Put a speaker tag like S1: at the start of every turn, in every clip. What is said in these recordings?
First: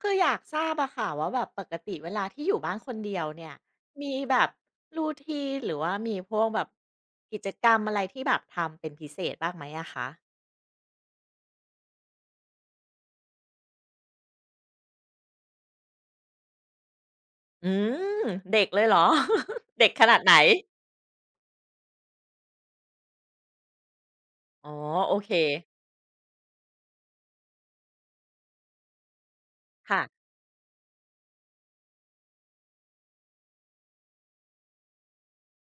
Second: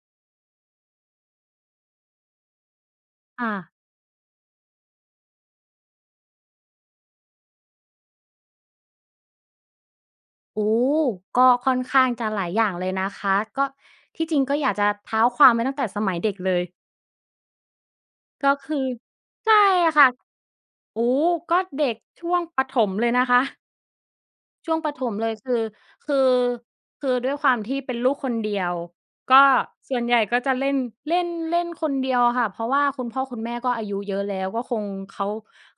S1: คืออยากทราบอะค่ะว่าแบบปกติเวลาที่อยู่บ้านคนเดียวเนี่ย
S2: ค่ะ
S1: มีแบบรูทีนหรือว่ามีพวกแบบกิจกรรมอะไรที่แบบทำเป็นพิเศษบ้างไหมอะคะ
S2: โอ้ก็ค่อนข้างจะหลายอย่างเลยนะคะ ก็ที่จริงก็อยากจะเท้าความไปตั้งแต่สมัยเด็กเลย
S1: อืม
S2: ก็
S1: เด็กเล
S2: คื
S1: ย
S2: อ
S1: เหรอ
S2: ใช่
S1: เด็กข
S2: ค่ะ
S1: นาดไหน
S2: โอ้ก็เด็กช่วงประถมเลยนะคะ
S1: อ๋อ
S2: ช่วงประถม
S1: โอ
S2: เล
S1: เค
S2: ยคือคือด้วยความที่เป็นลูกคนเดียวก็ส่
S1: ค่ะ
S2: วนใหญ่ก็จะเล่นเล่นเล่นคนเดียวอะค่ะเพราะว่าคุณพ่อคุณแม่ก็อายุเยอะแล้วก็คงเขา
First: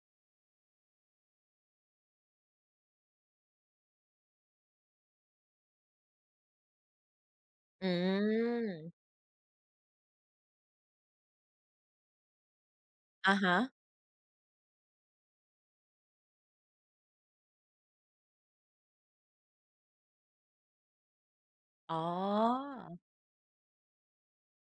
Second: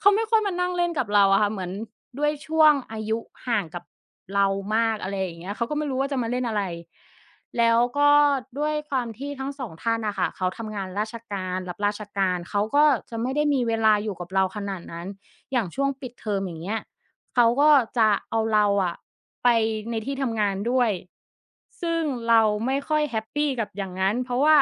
S2: เขาไม่ค่อยมานั่งเล่นกับเราอะค่ะเหมือนด้วยช่วงอายุห่างกับเรามากอะไรอย่างเงี้ยเขาก็ไม่รู้ว่าจะมาเล่นอะไรแล้ว
S1: อื
S2: ก็ด้วยค
S1: ม
S2: วามที่ทั้งสองท่านน่ะค่ะเขาทำงานราชการรับราชการเขาก็จะไม่
S1: อะ
S2: ได้
S1: ฮะ
S2: มีเวลาอยู่กับเราขนาดนั้นอย่างช่วงปิดเทอมอย่างเงี้ย เขาก็จะเอาเราอะไปในที่ทำงานด้วย
S1: อ๋
S2: ซึ่งเรา
S1: อ
S2: ไม่ค่อยแฮปปีกับอย่างนั้นเพราะว่า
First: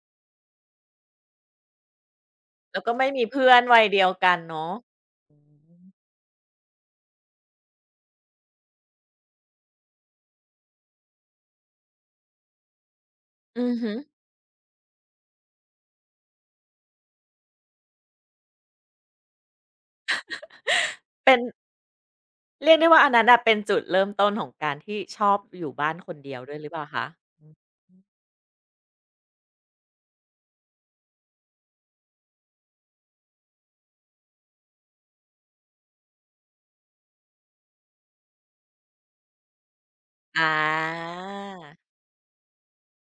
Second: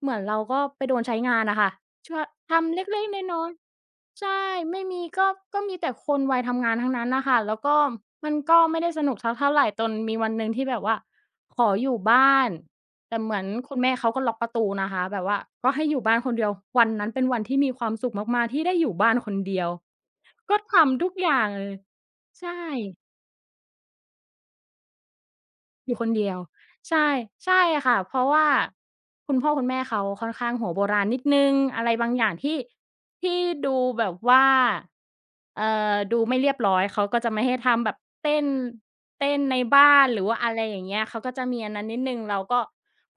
S2: เหมือนเราก็ไปโดนใช้งานอะค่ะช่วยทำ
S1: แล้วก็
S2: เล็ก
S1: ไม่
S2: ๆ
S1: มี
S2: น้อ
S1: เพื่
S2: ย
S1: อนวัยเดียว
S2: ๆ
S1: กัน
S2: ใช่
S1: เนาะ
S2: ไม่มีก็
S1: อื
S2: ก็มี
S1: ม
S2: แต่คนวัยทำงานทั้งนั้นน่ะค่ะแล้วก็มันก็ไม่ได้สนุกสักเท่าไรจนมีวันหนึ่งที่แบบว่าขออยู่บ้านแต่เหมือน
S1: อือ
S2: คุณแม่
S1: ฮึ
S2: เขาก็ล็อกประตูนะคะแบบว่าก็ให้อยู่บ้านคนเดียววันนั้นเป็นวันที่มีความสุขมากๆที่ได้อยู่บ้านคนเดียวก็ทำทุกอ
S1: เป็น
S2: ย่างเลย ใช่
S1: เรียกได้ว่าอันนั้นอ่ะเป็นจุดเริ่มต้นของการที่ชอบอยู่
S2: อ
S1: บ้าน
S2: ยู่ค
S1: ค
S2: น
S1: น
S2: เดี
S1: เดี
S2: ย
S1: ย
S2: ว
S1: วด้วยหรือเปล่าคะ
S2: ใช่
S1: อืม
S2: ใช่ค่ะเพราะว่าคุณพ่อคุณแม่เขาค่อนข้างหัวโบราณนิดหนึ่งอะไรบางอย่างที่ที่ดูแบบว่าดูไม่เรียบร้อยเขาก็จะไม่ให้ทำแบบเต้นเต้นในบ้านหรือว่า
S1: อ
S2: อะไรอย่างเงี้ย
S1: า
S2: เขาก็จะมีอันนั้นนิดหนึ่งเราก็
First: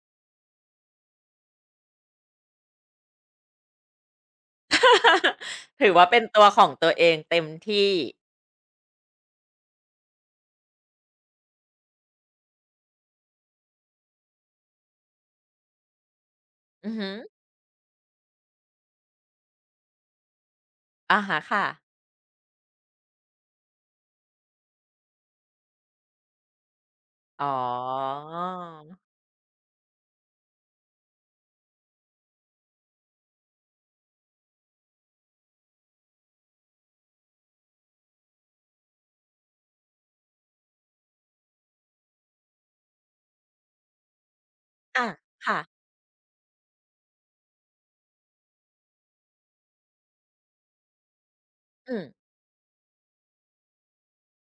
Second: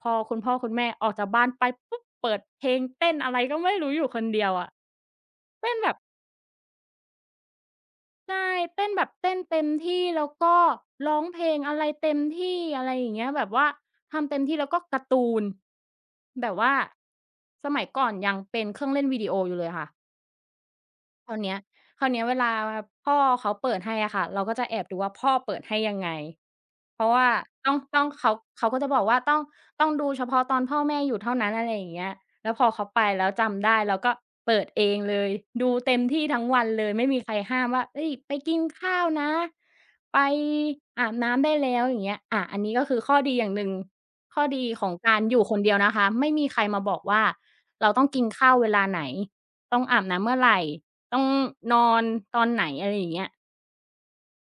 S2: พอคุณพ่อคุณแม่ออกจากบ้านไปปุ๊บเปิดเพลงเต้นอะไรก็ไม่รู้อยู่คนเดียวอะเต้น
S1: ถื
S2: แบ
S1: อ
S2: บ
S1: ว่าเป็นตัวของตัวเองเต็มที่
S2: ใช่เต้นแบบเต้นเต็มที่แล้วก็ร้องเพลงอะไรเต็มที่อะไรอย่างเงี้ยแบบว่าทำเต็มที่แล้วก็การ์ตูนแบบว่า
S1: อือฮึ
S2: สมัยก่อนยังเป็นเครื่องเล่นวิดีโออยู่เลยค่ะ
S1: อา
S2: ครา
S1: ฮะ
S2: วเนี้ย
S1: ค่ะ
S2: คราวเนี้ยเวลาพ่อเขาเปิดให้อะค่ะเราก็จะแอบดูว่าพ่อเปิดให้ยังไงเพราะว่า
S1: อ๋อ
S2: ต้องเขาก็จะบอกว่าต้องดูเฉพาะตอนพ่อแม่อยู่เท่านั้นอะไรอย่างเงี้ยแล้วพอเขาไปแล้วจำได้เราก็เปิดเองเลยดูเต็มที่ทั้งวันเลยไม่มีใครห้ามว่าเฮ้ยไปกินข้าวนะไปอาบน้ำได้แล้วอย่างเงี้ยอันนี้ก็คือข้อดีอย่างหนึ่งข้อดีของ
S1: อะ
S2: การอยู่ค
S1: ค่ะ
S2: นเดียวนะคะไม่มีใครมาบอกว่าเราต้องกินข้าวเวลาไหนต้องอาบน้ำเมื่อไร ต้องนอ
S1: อืม
S2: นตอนไหนอะไรอย่างเงี้ย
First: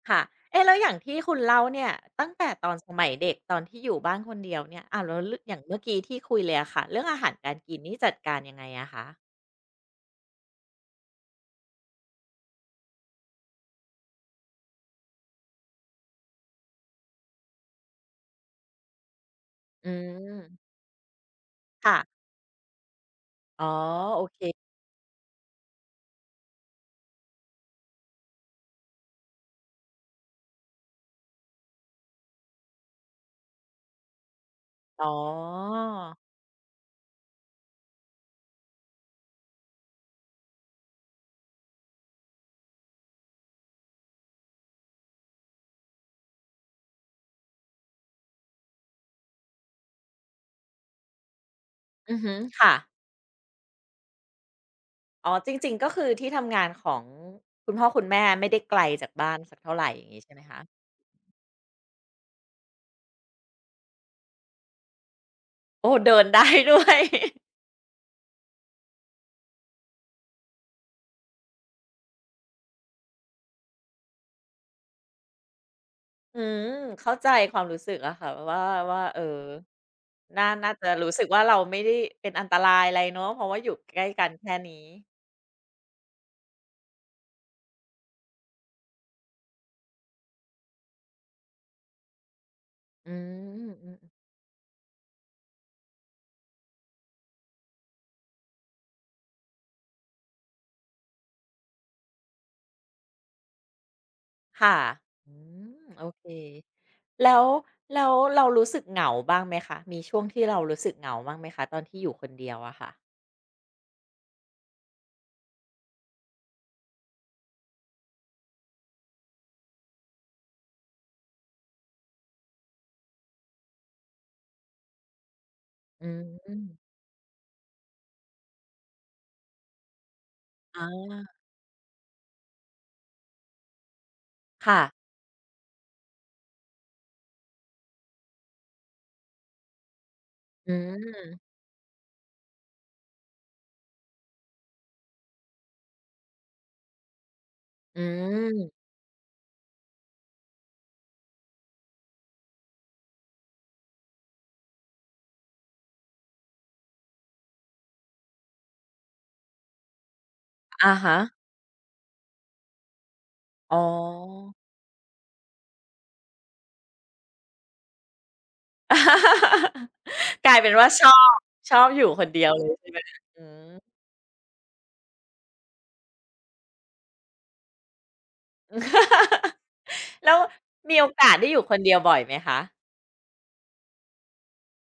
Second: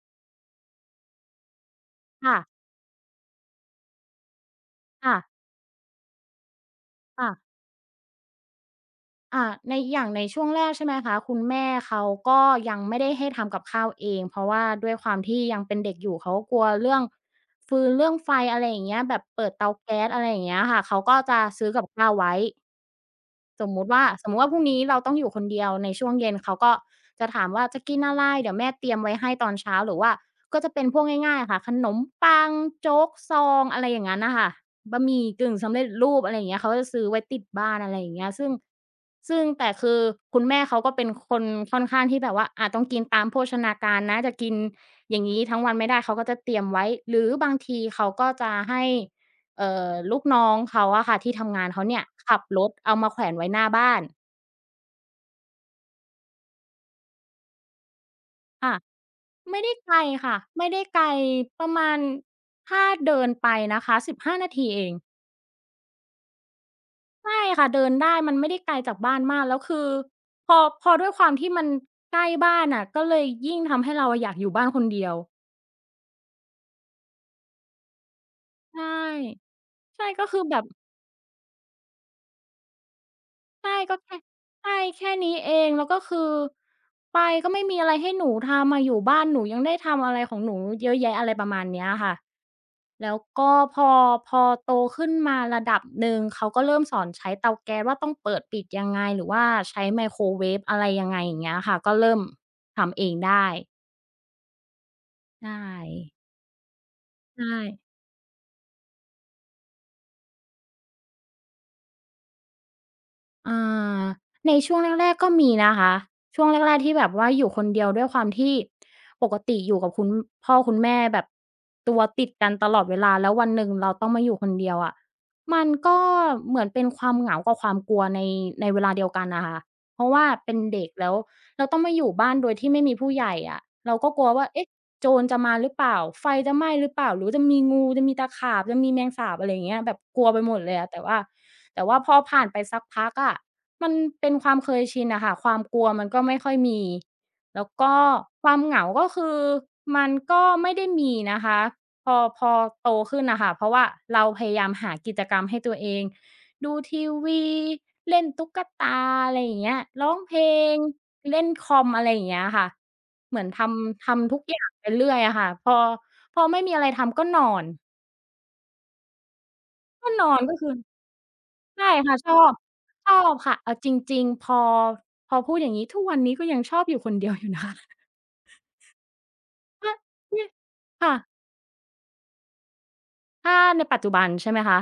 S1: ค่ะเอ๊ะแล้วอย่างที่คุณเล่าเนี่ย ตั้ง
S2: ค่ะ
S1: แต่ตอนสมัยเด็กตอนที่อยู่บ้านคนเดียวเนี่ยแล้
S2: ค่ะ
S1: วลองอย่างเมื่อกี้ที่คุยเลยอะค่ะเรื่องอาหา
S2: ค่ะ
S1: รการกินนี่จัดการยังไงอะคะ
S2: อ่าในอย่างในช่วงแรกใช่ไหมคะคุณแม่เขาก็ยังไม่ได้ให้ทำกับข้าวเองเพราะว่าด้วยความที่ยังเป็นเด็กอยู่เขาก็กลัวเรื่องฟืนเรื่องไฟอะไรอย่างเงี้ยแบบเปิดเตา
S1: อื
S2: แก๊สอะไรอย่างเงี้ย
S1: ม
S2: ค่ะเขาก็จะซื้อกับ
S1: ค่ะ
S2: ข้าวไว้
S1: อ๋
S2: ส
S1: อ
S2: มมุติว่า
S1: โอ
S2: สมมุ
S1: เค
S2: ติว่าพรุ่งนี้เราต้องอยู่คนเดียวในช่วงเย็นเขาก็จะถามว่าจะกินอะไรเดี๋ยวแม่เตรียมไว้ให้ตอนเช้าหรือว่าก็จะเป็นพวกง่ายๆอะค่ะขนมปังโจ๊กซองอะไรอย่างงั้นน่ะค่ะบะ
S1: อ๋อ
S2: หมี่กึ่งสำเร็จรูปอะไรอย่างเงี้ยเขาก็จะซื้อไว้ติดบ้านอะไรอย่างเงี้ยซึ่งแต่คือคุณแม่เขาก็เป็นคนค่อนข้างที่แบบว่าต้องกินตามโภชนาการนะจะกินอย่างงี้ทั้งวันไม่ได้เขาก็จะเตรียมไว้หรือบางทีเขาก็จะให้ ลูกน้องเขาอะค่ะที่ทำงานเขาเนี่ย
S1: อือฮึ
S2: ขับรถ
S1: ค่ะ
S2: เอามาแขวนไว้หน้าบ้าน
S1: อ๋อจริงๆก็คือที่ทำงานของคุณพ่อคุณแม่ไม่ได้ไก
S2: ค่ะ
S1: ลจากบ้านสัก
S2: ไม่ได้
S1: เท่าไร
S2: ไกล
S1: อย่างงี้ใช่
S2: ค่ะ
S1: ไหมคะ
S2: ไม่ได้ไกลประมาณถ้าเดินไปนะคะ15นาทีเอง
S1: โอ้เดินได้ด้วย
S2: ใช่ค่ะเดินได้มันไม่ได้ไกลจากบ้านมากแล้วคือพอพอด้วยความที่มันใกล้บ้านน่ะก็เลยยิ่งทำให้เราอะอยากอยู่บ้านคนเดียว
S1: อืมเข้าใจความรู้สึกอะค่ะว่า
S2: ใช่
S1: ว่า
S2: ใช่ก็คือ
S1: น่า
S2: แบบ
S1: น่าจะรู้สึกว่าเราไม่ได้เป็นอันตรายอะไรเนาะเพราะว่าอยู่
S2: ใช่ก็
S1: ใกล้
S2: แค่
S1: กันแค่
S2: ใช่
S1: นี้
S2: แค่นี้เองแล้วก็คือไปก็ไม่มีอะไรให้หนูทำอะอยู่บ้านหนูยังได้ทำอะไรของหนูเยอะแยะอะไรประมาณเนี้ยค่ะ
S1: อื
S2: แล้วก็
S1: ม
S2: พ
S1: อื
S2: อ
S1: ม
S2: พอโตขึ้นมาระดับหนึ่งเขาก็เริ่มสอนใช้เตาแก๊สว่าต้องเปิดปิดยังไงหรือว่าใช้ไมโครเวฟอะไรยังไงอย่างเงี้ยค่ะก็เริ่มทำเองได้
S1: ๆค่ะอื
S2: ใช่
S1: มโอเคแล้
S2: ใช
S1: ว
S2: ่
S1: แล้วเรารู้สึกเหงาบ้างไหมคะมีช่วงที่เรารู้สึกเหงาบ้างไหมคะตอนที่อยู่คนเดียวอะค่ะ
S2: อ่าในช่วงแรกๆก็มีนะคะช่วงแรกๆที่แบบว่าอยู่คนเดียวด้วยความที่ปกติอยู่กับคุณพ่อคุณแม่แบบตัวติดกันตลอดเวลาแล้ววันหนึ่งเราต้องมาอยู่คนเดียวอะมันก็
S1: อื
S2: เหมือนเป็น
S1: ม
S2: ความเหงากับความกลัวในเวลาเดียวกันน่ะค่ะเพราะว่าเป็นเด็
S1: อา
S2: กแล้วเราต้องมาอยู่บ้านโดยที่ไม่มีผู้ใหญ่อะเราก็กลัวว่าเอ๊ะ
S1: ค่ะ
S2: โจรจะมาหรือเปล่าไฟจะไหม้หรือเปล่าหรือจะมีงูจะมีตะขาบจะมีแมงสาบอะไรอย่างเงี้ยแบบกลัวไปหมด
S1: อื
S2: เลยอะแต่ว่า
S1: ม
S2: พอผ่านไปสักพักอะมันเป็นความเคยชินน่ะค่ะความกลัวมันก็ไม่ค่อยมี แล้วก็
S1: อื
S2: ควา
S1: ม
S2: มเหงาก็คือมันก็ไม่ได้มีนะคะพอโตขึ้นน่ะค่ะเพราะว่าเราพยายามหากิจกรรมให้ตัวเองดูทีวีเล่นตุ๊กตาอะไรอย่างเงี้ยร้องเพลง
S1: อะฮะ
S2: เล่นคอมอะไรอย่างเงี้ยค่ะเหมือนท
S1: อ๋อ
S2: ำทำทุกอย่างไปเรื่อยอะค่ะพอไม่มีอะไรทำก็นอน ก็นอน
S1: กลา
S2: ก็
S1: ย
S2: คื
S1: เป็
S2: อ
S1: นว่าชอบ
S2: ใช่
S1: อยู่
S2: ค่ะ
S1: ค
S2: ช
S1: น
S2: อ
S1: เดียว
S2: บ
S1: เลยใช่ไหม
S2: ชอบ
S1: อื
S2: ค่ะ
S1: ม
S2: เอาจริงๆพอพูดอย่างงี้ทุกวันนี้ก็ยังชอบอยู่คนเดียวอยู่นะ คะ ถ้า
S1: แล้ว
S2: เนี่ย
S1: มีโอ
S2: ค่ะ
S1: กาสได้อยู่คนเดียวบ่อยไหมคะ
S2: ถ้าในปัจจุบันใช่ไหมคะ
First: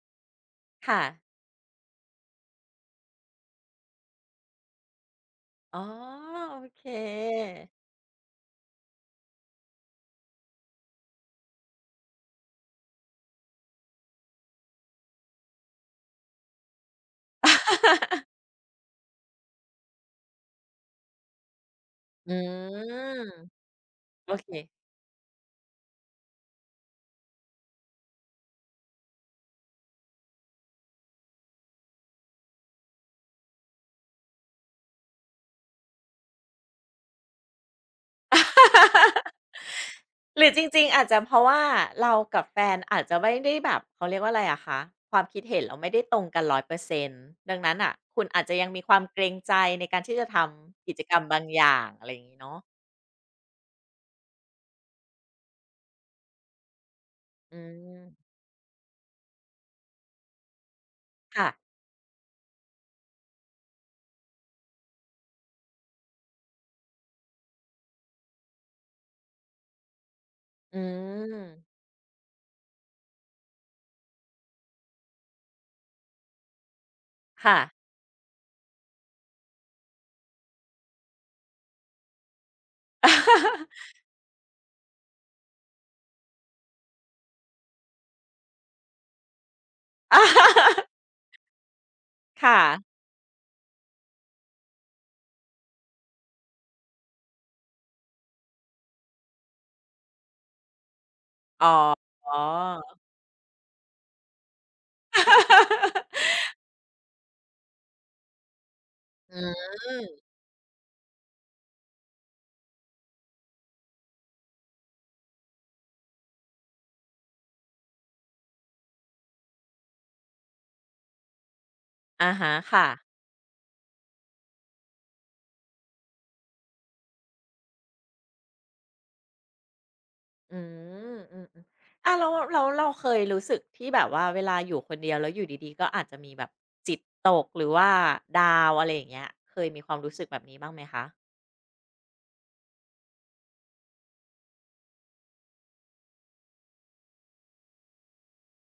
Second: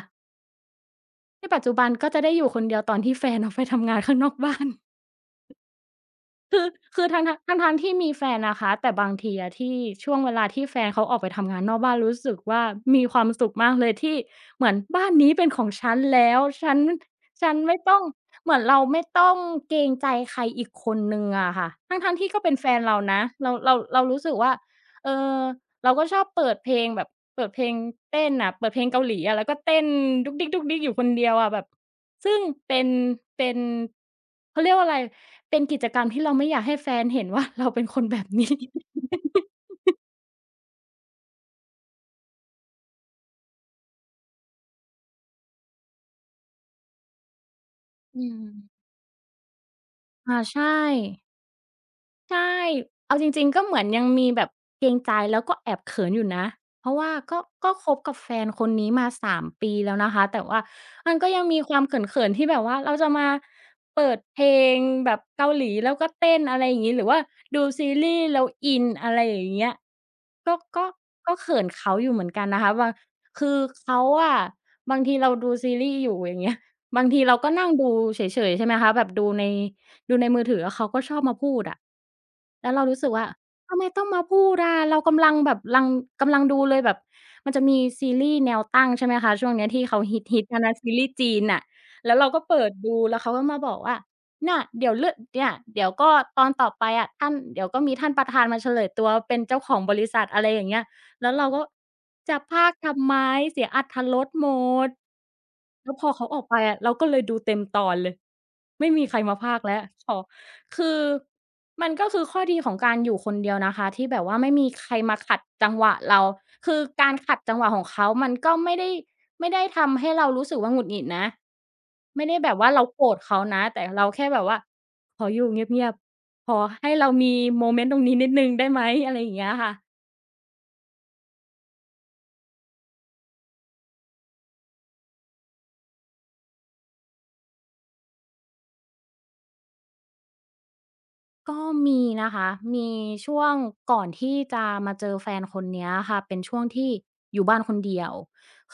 S1: ค่ะ
S2: ในปัจจุบันก็จะได้อยู่คนเดียวตอนที่แฟน ออกไปทำงานข้างนอกบ้าน
S1: อ๋อโอ
S2: คือ
S1: เค
S2: ทั้งๆทั้งๆที่มีแฟนนะคะแต่บางทีอะที่ช่วงเวลาที่แฟนเขาออกไปทำงานนอกบ้านรู้สึกว่ามีความสุขมากเลยที่เหมือนบ้านนี้เป็นของฉันแล้วฉันไม่ ต้องเหมือนเราไม่ต้องเกรงใจใครอีกคนหนึ่งอะค่ะทั้งๆที่
S1: อื
S2: ก็เป็นแฟนเรานะ
S1: ม
S2: เรารู้
S1: โอ
S2: สึก
S1: เค
S2: ว่าเออเราก็ชอบเปิดเพลงแบบเปิดเพลงเต้นอะเปิดเพลงเกาหลีอะแล้วก็เต้นดุ๊กดิ๊กๆอยู่คนเดียวอะแบบซึ่งเป็นเป็นเขาเรียกว่าอะไร เป็นกิจกรรมที่เราไม่อยากให้แฟนเห็นว่าเราเป็นคนแบบนี้
S1: หรือจริงๆอาจจะเพราะว่าเรากับแฟนอาจจะไม่ได้แบบเขาเรียกว่าอะไรอะคะความคิดเห็นเราไม่ได้ตรงกัน100%ดังนั้นน่ะคุ
S2: อื
S1: ณอา
S2: ม
S1: จจะยังมีความเกรงใจในการที่จะท
S2: อาใช่
S1: ำกิจกรรมบางอย่างอะไรอย่างงี้
S2: ใช่
S1: เนาะ
S2: เอาจริงๆก็เหมือนยังมีแบบเกรงใจแล้วก็แอบเขินอยู่นะ เพราะว่าก็
S1: อื
S2: ก็คบกับแฟ
S1: ม
S2: นคนนี้มาสามปีแล้วนะคะแต่ว่ามันก็ยัง
S1: ค่ะ
S2: มีความเขินๆที่แบบว่าเราจะมาเปิดเพลงแบบเกาหลีแล้วก็เต้นอะไรอย่างงี้หรือว่าดูซีรีส์แล้วอินอะไรอย่างเงี้ยก็
S1: อื
S2: ก็ก็เขิน
S1: ม
S2: เขาอยู่เหมือนกันนะคะบางคือเขาอะบางทีเราดูซีรีส์อยู่อย่างเงี้ยบางทีเราก็
S1: ค่ะ
S2: นั่งดูเฉยๆใช่ไหมคะแบบดูในมือถือแล้วเขาก็ชอบมาพูดอะแล้วเรารู้สึกว่า ทำไมต้องมาพูดอะเรากำลังแบบกำลังดูเลยแบบมันจะมีซีรีส์แนวตั้งใช่ไหมคะช่วงเนี้ยที่เขาฮิตๆกันนะซี รีส์จีนน่ะแล้วเราก็
S1: ค่ะ
S2: เปิดดูแล้วเขาก็มาบอกว่าเนี่ยเดี๋ยวเลือกเนี่ยเดี๋ยวก็ตอนต่อไปอะท่านเดี๋ยวก็มีท่านประธานมาเฉลยตัว เป็นเจ้าของบริษัทอะไรอย่างเงี้ยแล้วเราก็
S1: อ๋อ อ๋อ
S2: จะพากย์ทำไมเสียอรรถรสหมด แล้วพอเขาออกไปอะเราก็เลยดูเต็มตอนเลยไม่มีใคร
S1: อื
S2: มาพากย์
S1: ม
S2: แล้วขอคือมันก็คือข้อดีของการอยู่คนเดียวนะคะที่แบบว่าไม่มีใครมาขัดจังหวะเราคือการขัดจังหวะของเขามันก็ไม่ได้ทำให้เรารู้สึกว่าหงุดหงิดนะไม่
S1: อะ
S2: ได้แบ
S1: ฮะ
S2: บว่าเรา
S1: ค่ะ
S2: โกรธเขานะแต่เราแค่แบบว่าขออยู่เงียบๆขอให้เรามีโมเมนต์ตรงนี้นิดหนึ่งได้ไหมอะไรอย่างเงี้ยค่ะ
S1: อืมอืมอืมอ่ะเราเคยรู้สึกที่แบบว่าเวลาอยู่คนเดียวแล้วอยู่ดีๆก็อาจจะมีแบบจิตตกหรือว่าดาวอะไรอย่างเงี้ยเคยมีความรู้สึกแบบนี้บ้างไหมคะ
S2: ก็มีนะคะมีช่วงก่อนที่จะมาเจอแฟนคนเนี้ยค่ะเป็นช่วงที่อยู่บ้านคนเดียว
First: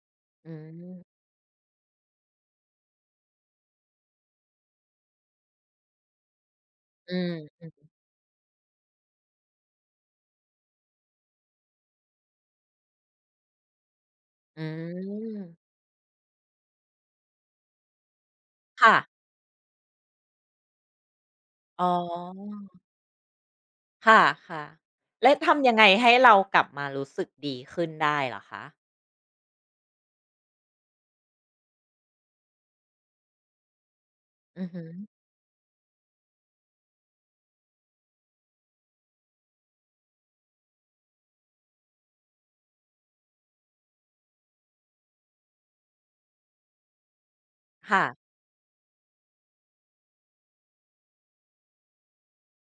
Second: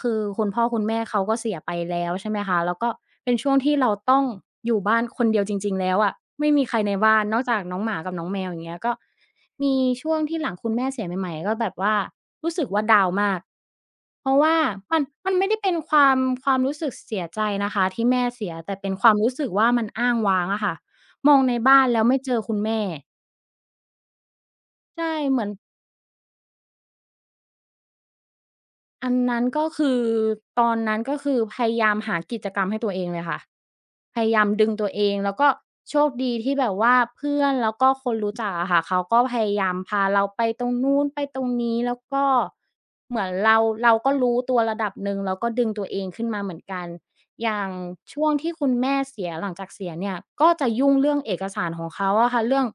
S2: คือคุณ
S1: อื
S2: พ่อคุณแม่เขา
S1: ม
S2: ก็เสียไปแล้วใช่ไหมคะแล้วก็เป็นช่วงที่เราต้องอยู่บ้านคนเดียวจริงๆแล้วอะไม่มีใครในบ้า
S1: อื
S2: นนอกจาก
S1: ม
S2: น้องหมากับน้องแมวอย่างเงี้ยก็มีช่วงที่หลังคุณแม่เสียใหม่ๆก็แบบว่ารู้สึกว่าดาวน์มาก เพราะว่า
S1: อื
S2: มันไม่ได้เป็
S1: ม
S2: นความรู้สึกเสียใจนะคะที่แม่เสียแต่เป็น
S1: ค่ะ
S2: ความรู้สึกว่ามันอ้างว้างอะค่ะ มองในบ้า
S1: อ๋
S2: น
S1: อ
S2: แล้วไม่เจอคุณแม่
S1: ค่ะค่ะ
S2: ใช่
S1: แล้ว
S2: เหมือน
S1: ทำยังไงให้เรากลับมารู้สึกดีขึ้นได้เหรอคะ
S2: อันนั้นก็คือตอนนั้นก็คือพยายามหากิจกรรมให้ตัวเองเลยค่ะพยายาม
S1: อื
S2: ดึ
S1: อ
S2: ง
S1: หื
S2: ตั
S1: อ
S2: วเองแล้วก็โชคดีที่แบบว่าเพื่อนแล้วก็คนรู้จักอะค่ะเขาก็พยายามพาเราไปตรงนู้นไปตรงนี้แล้วก็เหมือนเราเราก็รู้ตัวระดับหนึ่งแล้วก็ดึงตัวเองขึ้นมาเหมือนกันอย่าง
S1: ค่ะ
S2: ช่วงที่คุณแม่เสียหลังจากเสียเนี่ยก็จะยุ่งเรื่องเอกสารของเขาอะค่ะเรื่อง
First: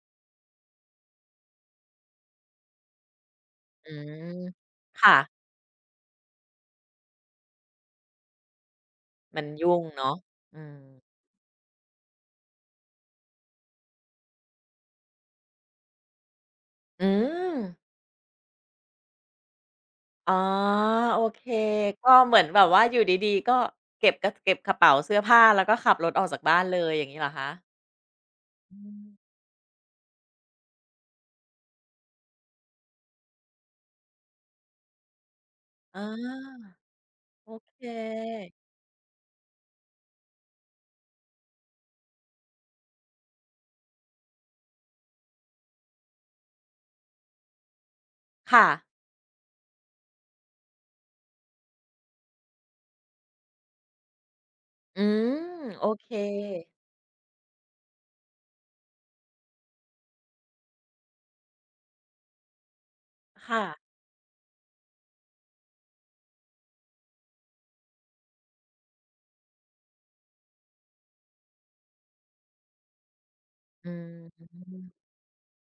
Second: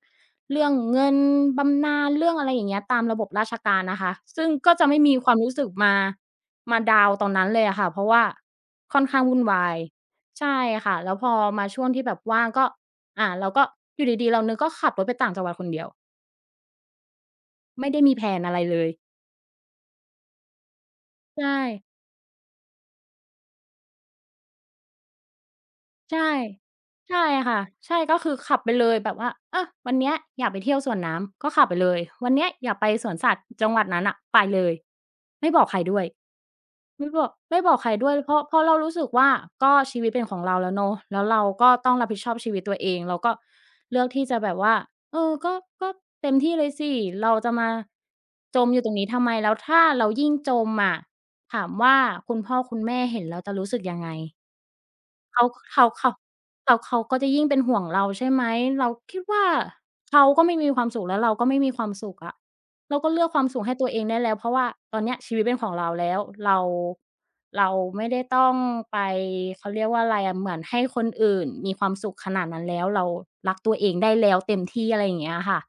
S2: เรื่องเงินบำนาญเรื่องอะไรอย่างเงี้ยตามระบบราชการ
S1: อื
S2: นะคะ
S1: ม
S2: ซึ่งก็จะไม่มี
S1: ค่ะ
S2: ความรู้สึกมาดาวน์ตอนนั้นเลยอะค่ะเพราะว่าค่อนข้างวุ่
S1: มั
S2: น
S1: น
S2: วาย
S1: ยุ่งเนาะ
S2: ใช่
S1: อืม
S2: ค่ะแล้วพอมาช่วงที่แบบว่างก็เราก็อยู่ดีๆเรานึกก็ขับรถไปต่างจังหวัดคนเดียว
S1: อืม
S2: ไม่ได้มีแพลนอะไรเลย
S1: อ๋อโอเค
S2: ใช่
S1: ก็เหมือนแบบว่าอยู่ดีๆก็เก็บกระเก็บกระเป๋าเสื้อผ้าแล้วก็ขับรถออก
S2: ใช่
S1: จากบ้านเลยอย่างงี้
S2: ใช่
S1: เหรอคะ
S2: ค่ะใช่ก็คือขับไป
S1: อื
S2: เลยแบบว่า
S1: ม
S2: วันเนี้ยอยากไปเที่ยวสวนน้ำก็ขับไปเลยวันเนี้ยอยากไปสวนสัตว์จังหวัดนั้นน่ะไปเลยไม่บอกใครด้ว
S1: อา
S2: ย ไม่บอก
S1: โอ
S2: ไม่บอ
S1: เ
S2: กใครด้วยเพราะ
S1: ค
S2: เพราะเรารู้สึกว่าก็ชีวิตเป็นของเราแล้วเนาะแล้วเราก็ต้องรับผิดชอบชีวิตตัวเองเราก็เลือกที่จะแบบว่าก็ก็เต็มที่เลยสิเราจะมาจ
S1: ค่ะ
S2: มอยู่ตรงนี้ทำไมแล้วถ้าเรายิ่งจมอะถามว่าคุณพ่อคุณแม่เห็นแล้วจะรู้สึกยังไง
S1: อืม
S2: เขา
S1: โอ
S2: เขา
S1: เค
S2: เขาแต่เขาก็จะยิ่งเป็นห่วงเราใช่ไหมเราคิดว่าเขาก็ไม่มีความสุขแล้วเราก็ไม่มีความสุขอะเราก็เลือกความสุ
S1: ค่ะ
S2: ขให้ตัวเองได้แล้วเพราะว่าตอนเนี้ยชีวิตเป็นของเราแล้วเราเราไม่ได้ต้องไปเขาเรียกว่าอะไรอะเหมือนให้คนอื่นมีความสุขขนาดนั้นแล้วเรารักตัวเอ
S1: อื
S2: งได้แล้ว
S1: ม
S2: เต็มที่อะไรอย่างเงี้ยค่ะ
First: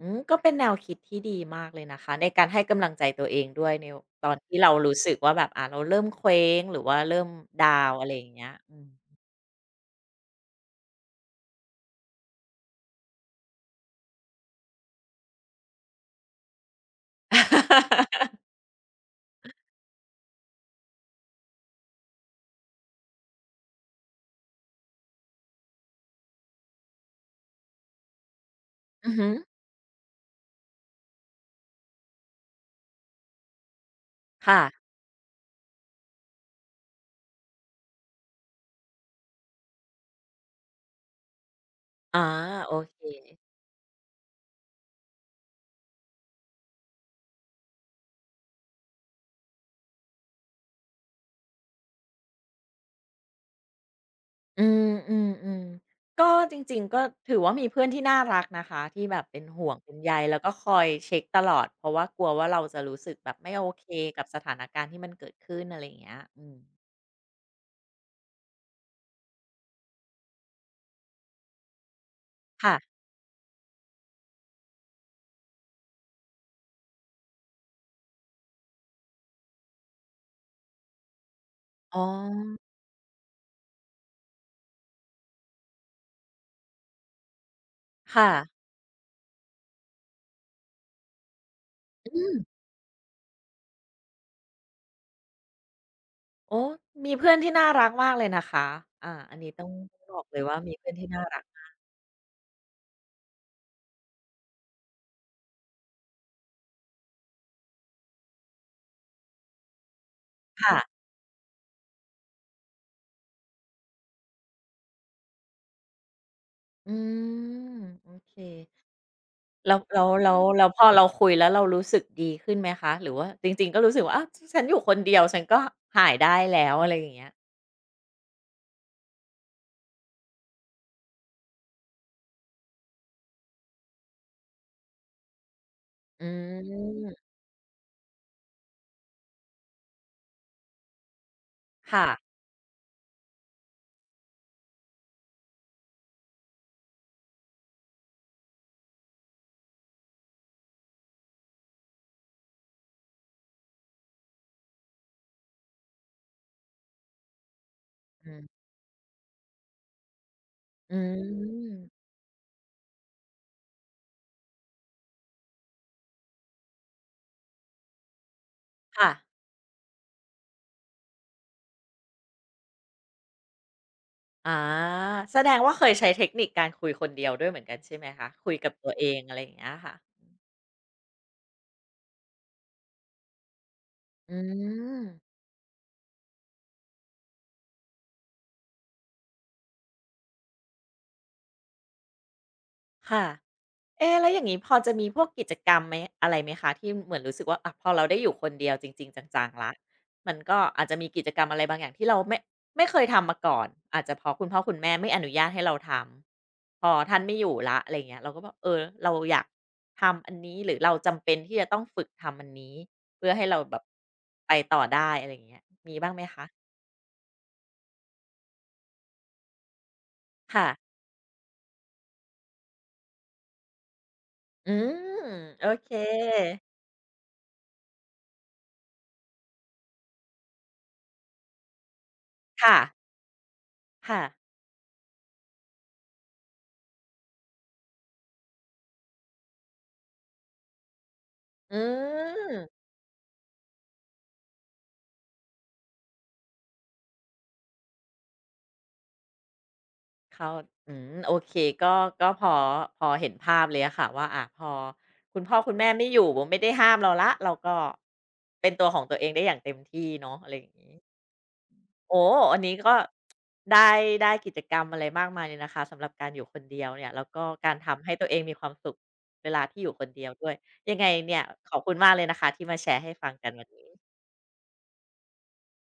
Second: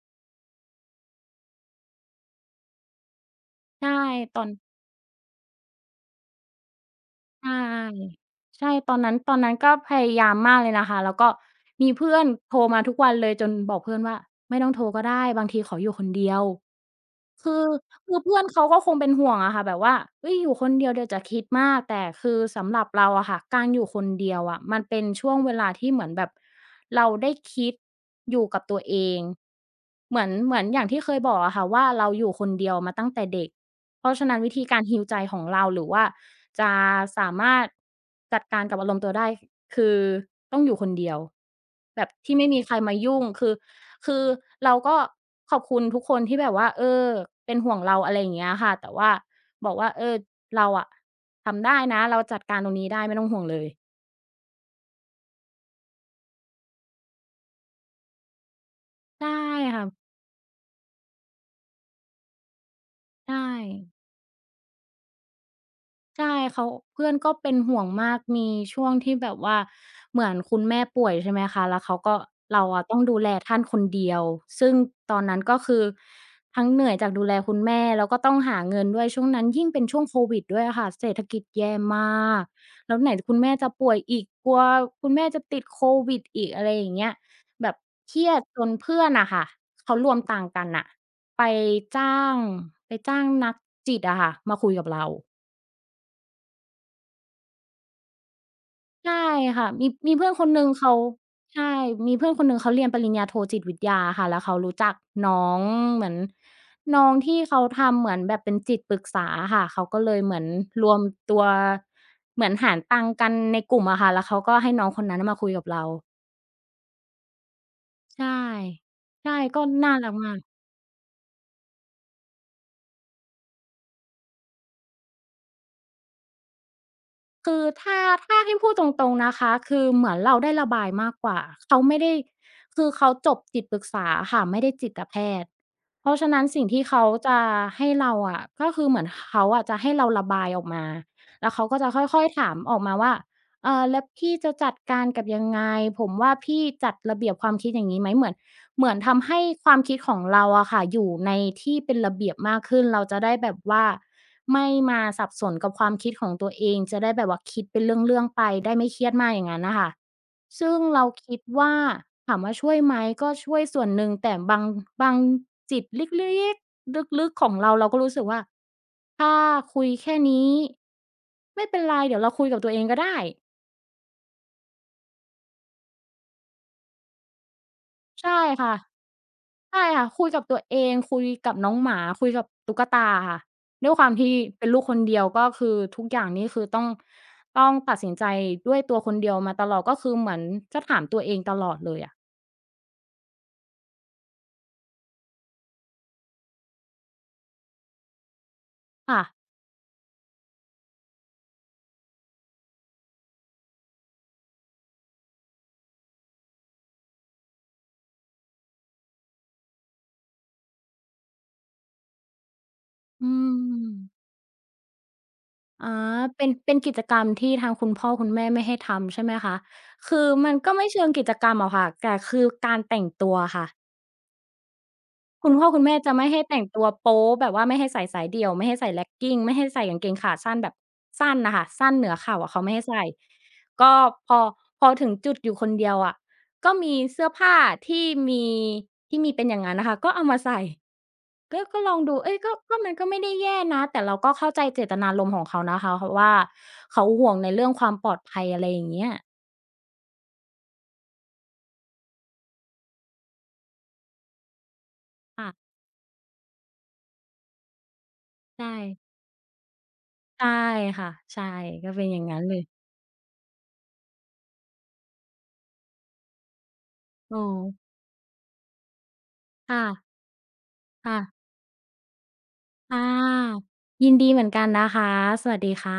S1: อืมก็เป็นแนวคิดที่ดีมากเลยนะคะในการให้กำลังใจตัวเองด้วยใน
S2: ใช่
S1: ตอน
S2: ตอน
S1: ที่เรารู้สึกว่าแบบอ่าเราเริ่มเคว้งหรือว่าเริ่ม
S2: ใช่
S1: ดาวน์อะไรอย่างเงี้ย
S2: ใช่
S1: อืม
S2: ตอนนั้นตอนนั้นก็พยายามมากเลยนะคะแล้วก็มีเพื่อนโทรมาทุกวันเลยจนบอกเพื่อนว่าไม่ต้องโทรก็ได้บางทีขออยู่คนเดียวคือคือเพื่อน เขาก็คงเป็นห่วงอะค่ะแบบว่าเฮ้ยอยู่คนเดียวเดี๋ยวจะคิดมากแต่คือสำหรับเราอะค่ะการอยู่คนเดียวอะมันเป็นช่วงเวลาที่เหมือนแบบเราได้คิดอยู่กับตัวเอ
S1: อือ
S2: ง
S1: ฮึ
S2: เหมือนอย่างที่เคยบอกอะค่ะว่าเราอยู่คนเดียวมาตั้งแต่เด็ก เพราะฉะนั้นวิ
S1: ค่ะ
S2: ธีการ heal ใจของเราหรือว่าจะสามารถจัดการกับอารมณ์ตัวได้คือต้องอยู่คนเดียวแบบ
S1: อ๋อ
S2: ที่ไม่มีใค
S1: โอ
S2: รมา
S1: เค
S2: ยุ่งคือเราก็ขอบคุณทุกคนที่แบบว่าเป็นห่วงเราอะไรอย่างเงี้ยค่ะแต่ว่าบอกว่าเราอะทำได้นะเราจัดการตรงนี้ได้ไม่ต้องห่วงเลย
S1: อืมอืมอืมก็จริงๆก็ถือว่ามีเพื่อนที่น่ารักนะคะที่แบบ
S2: ใช่
S1: เป็นห่วง
S2: ค่ะ
S1: เป็นใยแล้วก็คอยเช็คตลอดเพราะว่ากลัวว่าเราจะรู้สึกแบบ
S2: ใช่
S1: ไม่โอเคกับสถานการณ์ที่มันเกิดขึ้นอะไรอย่างเงี้ย
S2: ใช่
S1: อืม
S2: เขาเพื่อนก็เป็นห่วงมากมีช่วงที่แบบว่าเหมือนคุณแม่ป่วยใช่ไหมคะแล้วเขาก็เรา
S1: ค่ะ
S2: อะต้องดูแลท่านคนเดียวซึ่งตอนนั้นก็คือทั้งเหนื่อยจากดูแลคุณแม่แล้วก็ต้องหาเงินด้วยช่วงนั้นยิ่งเป็นช่วงโควิดด้วยอะค่ะเศรษฐกิจแย่
S1: อ๋อ
S2: มากแล้วไหนคุณแม่จะป่วยอีกกลัวคุณแม่จะติดโควิดอีกอะไรอย่างเงี้ยแบบเครี
S1: ค่ะ
S2: ยดจนเพื่อนน่ะค่ะเขารวมตังค์กันน่ะไปจ้า
S1: อืม
S2: งไปจ้างนักจิตอะค่ะมาคุยกับเรา
S1: โอ้มีเพื่อนที่น่ารักมากเลยนะคะอ่า
S2: ใช่
S1: อันนี้ต้อ
S2: ค่ะ
S1: ง
S2: มีมี
S1: บอก
S2: เพื่อน
S1: เลย
S2: คน
S1: ว่า
S2: หนึ่ง
S1: มีเพื่อ
S2: เขา
S1: นที่น่ารัก
S2: ใช่มีเพื่อนคนหนึ่งเขาเรียนปริญญาโทจิตวิทยาค่ะแล้วเขารู้จักน้องเหมือนน้องที่เขาทำเหมือนแบบเป็นจิตปรึกษาอะค่ะเขาก็เลยเหมือนรว
S1: ค่ะ
S2: มตัวเหมือนหารตังค์กันในกลุ่มอะค่ะแล้วเขาก็ให้น้องคนนั้นมาคุยกับเรา
S1: อืมโอ
S2: ใช่
S1: เค
S2: ใช่ก็
S1: แล้ว
S2: น่ารักมาก
S1: พอเราคุยแล้วเรารู้สึกดีขึ้นไหมคะหรือว่าจริงๆก็รู้สึกว่าอ้าวฉันอยู่คนเดียวฉันก็หายได้แล้วอะไรอย่างเงี้ย
S2: คือถ้าให้พูดตรงๆนะคะคือเหมือนเราได้ระบายมากกว่าเขาไม่ได้คือเขาจบจิตปรึกษาค่ะไม่ได้จิตแพทย์เพราะ
S1: อื
S2: ฉะนั้นสิ่งที่เขา
S1: ม
S2: จะให้เราอะก็คือเหมือนเขาอะจะให้เราระบายออกมาแล้วเขาก็จะค่
S1: ค่ะ
S2: อยๆถามออกมาว่าแล้วพี่จะจัดการกับยังไงผมว่าพี่จัดระเบียบความคิดอย่างงี้ไหมเหมือนทำให้ความคิดของเราอะค่ะอยู่ในที่เป็นระเบียบมากขึ้นเราจะได้แบบว่า ไม่มาสับสนกับความคิดของตัวเองจะได้แบบว่าคิดเป็นเรื่อง
S1: อื
S2: ๆไป
S1: ม
S2: ได้ไม่เครียดมากอย่างงั้นน่ะค่ะซึ่ง
S1: อื
S2: เราคิดว่า
S1: ม
S2: ถามว่าช่วยไหมก็ช่วยส่วนหนึ่งแต่บางจิตเล็กๆลึกๆของเราเราก็รู้สึกว่า
S1: ค่ะ
S2: ถ้าคุยแค่นี้ไม่เป็นไรเดี๋ยวเราคุยกับตัวเองก็ได้
S1: อาแสดงว่าเคยใช้เทคนิคการคุยคนเดียวด้วยเหมือนกันใช่ไหมคะ
S2: ใช่
S1: คุยกับ
S2: ค่ะ
S1: ตัวเองอะไรอย่างเงี้ย
S2: ใช่
S1: ค่ะ
S2: ค่ะคุยกับตัวเองคุยกับน้องหมาคุยกับตุ๊กตาค่ะด้วยความ
S1: อื
S2: ที่เป็นลูกคน
S1: ม
S2: เดียวก็คือทุกอย่างนี่คือต้องตัดสินใจด้วยตัวคนเดียวมาตลอดก็คือเหมือนจะถามตัวเองตลอดเลยอะ
S1: ค่ะ เอ๊ะแล้วอย่างงี้พอจะมีพวกกิจกรรมไหมอะไรไหมคะที่เหมือนรู้สึกว่าอะพอเราได้อยู่คนเดียวจริง
S2: ค่ะ
S1: ๆจังๆแล้วมันก็อาจจะมีกิจกรรมอะไรบางอย่างที่เราไม่ไม่เคยทำมาก่อนอาจจะเพราะคุณพ่อคุณแม่ไม่อนุญาตให้เราทำพอท่านไม่อยู่แล้วอะไรอย่างเงี้ยเราก็แบบเออเราอยากทำอันนี้หรือเราจำเป็นที่จะต้องฝึกทำอันนี้
S2: อื
S1: เพื่อให้เราแบบ
S2: ม
S1: ไปต่อได้อะไรอย่างเงี้ย
S2: อ๋อ
S1: มีบ้างไหมคะ
S2: เป็นกิจกรรมที่ทางคุณพ่อคุณแม่ไม่ให้ทำใช่ไหมคะคือมัน
S1: ค่ะ
S2: ก็ไม่เชิงกิจกรรมหรอกค่ะแต่คือการแต่งตัวค่ะ
S1: อืม
S2: คุณ
S1: โอ
S2: พ่อคุณ
S1: เค
S2: แม่จะไม่ให้แต่งตัวโป๊แบบว่าไม่ให้ใส่สายเดี่ยวไม่ให้ใส่ legging ไม่ให้ใส่กางเกงขาสั้นแบบสั้นน่ะค่ะสั้นเหนือเข่าอะเขาไม่
S1: ค่ะ
S2: ให้ใส่ก็
S1: ค่ะ
S2: พอพอถึงจุดอยู่คนเดียวอะก็มีเสื้อผ้าที่มีที่มีเป็นอย่างงั้นน่ะค่ะก็เอามาใส่ก็
S1: อื
S2: ก็ลองดูเอ๊ยก็
S1: ม
S2: มันก็ไม่ได้แย่นะแต่เราก็เข้าใจเจตนารมณ์ของเขานะคะเพราะว่าเขาห่วงในเรื่องความปลอดภัยอะไรอย่างเงี้ย
S1: เข้าอืมโอเคก็พอเห็นภาพเลยอะค่ะว่าอาพอคุณพ่อ
S2: ค่ะ
S1: คุณแม่ไม่อยู่ไม่ได้ห้ามเราแล้วเราก็เป็
S2: ใช่
S1: นตัวของตัวเองได้อย่างเต็มที่เนาะ
S2: ใช่
S1: อะไรอย่างงี้
S2: ค่ะใช่ก็เป็นอ
S1: โอ้
S2: ย่างงั้นเล
S1: อัน
S2: ย
S1: นี้ก็ได้กิจกรรมอะไรมากมายเลยนะคะสำหรับการอยู่คนเดียวเนี่ยแล้ว
S2: เอ
S1: ก็การ
S2: อ
S1: ทำให้ตัวเองมีความสุขเวลาที่
S2: ค่ะ
S1: อยู่คนเดียวด้วยยังไง
S2: ค่ะ
S1: เนี่ยขอบคุณมากเลยนะคะที่มาแช
S2: ค่
S1: ร์ให้ฟังกันวัน
S2: ะ
S1: นี้
S2: ยินดีเหมือนกันนะคะสวัสดีค่ะ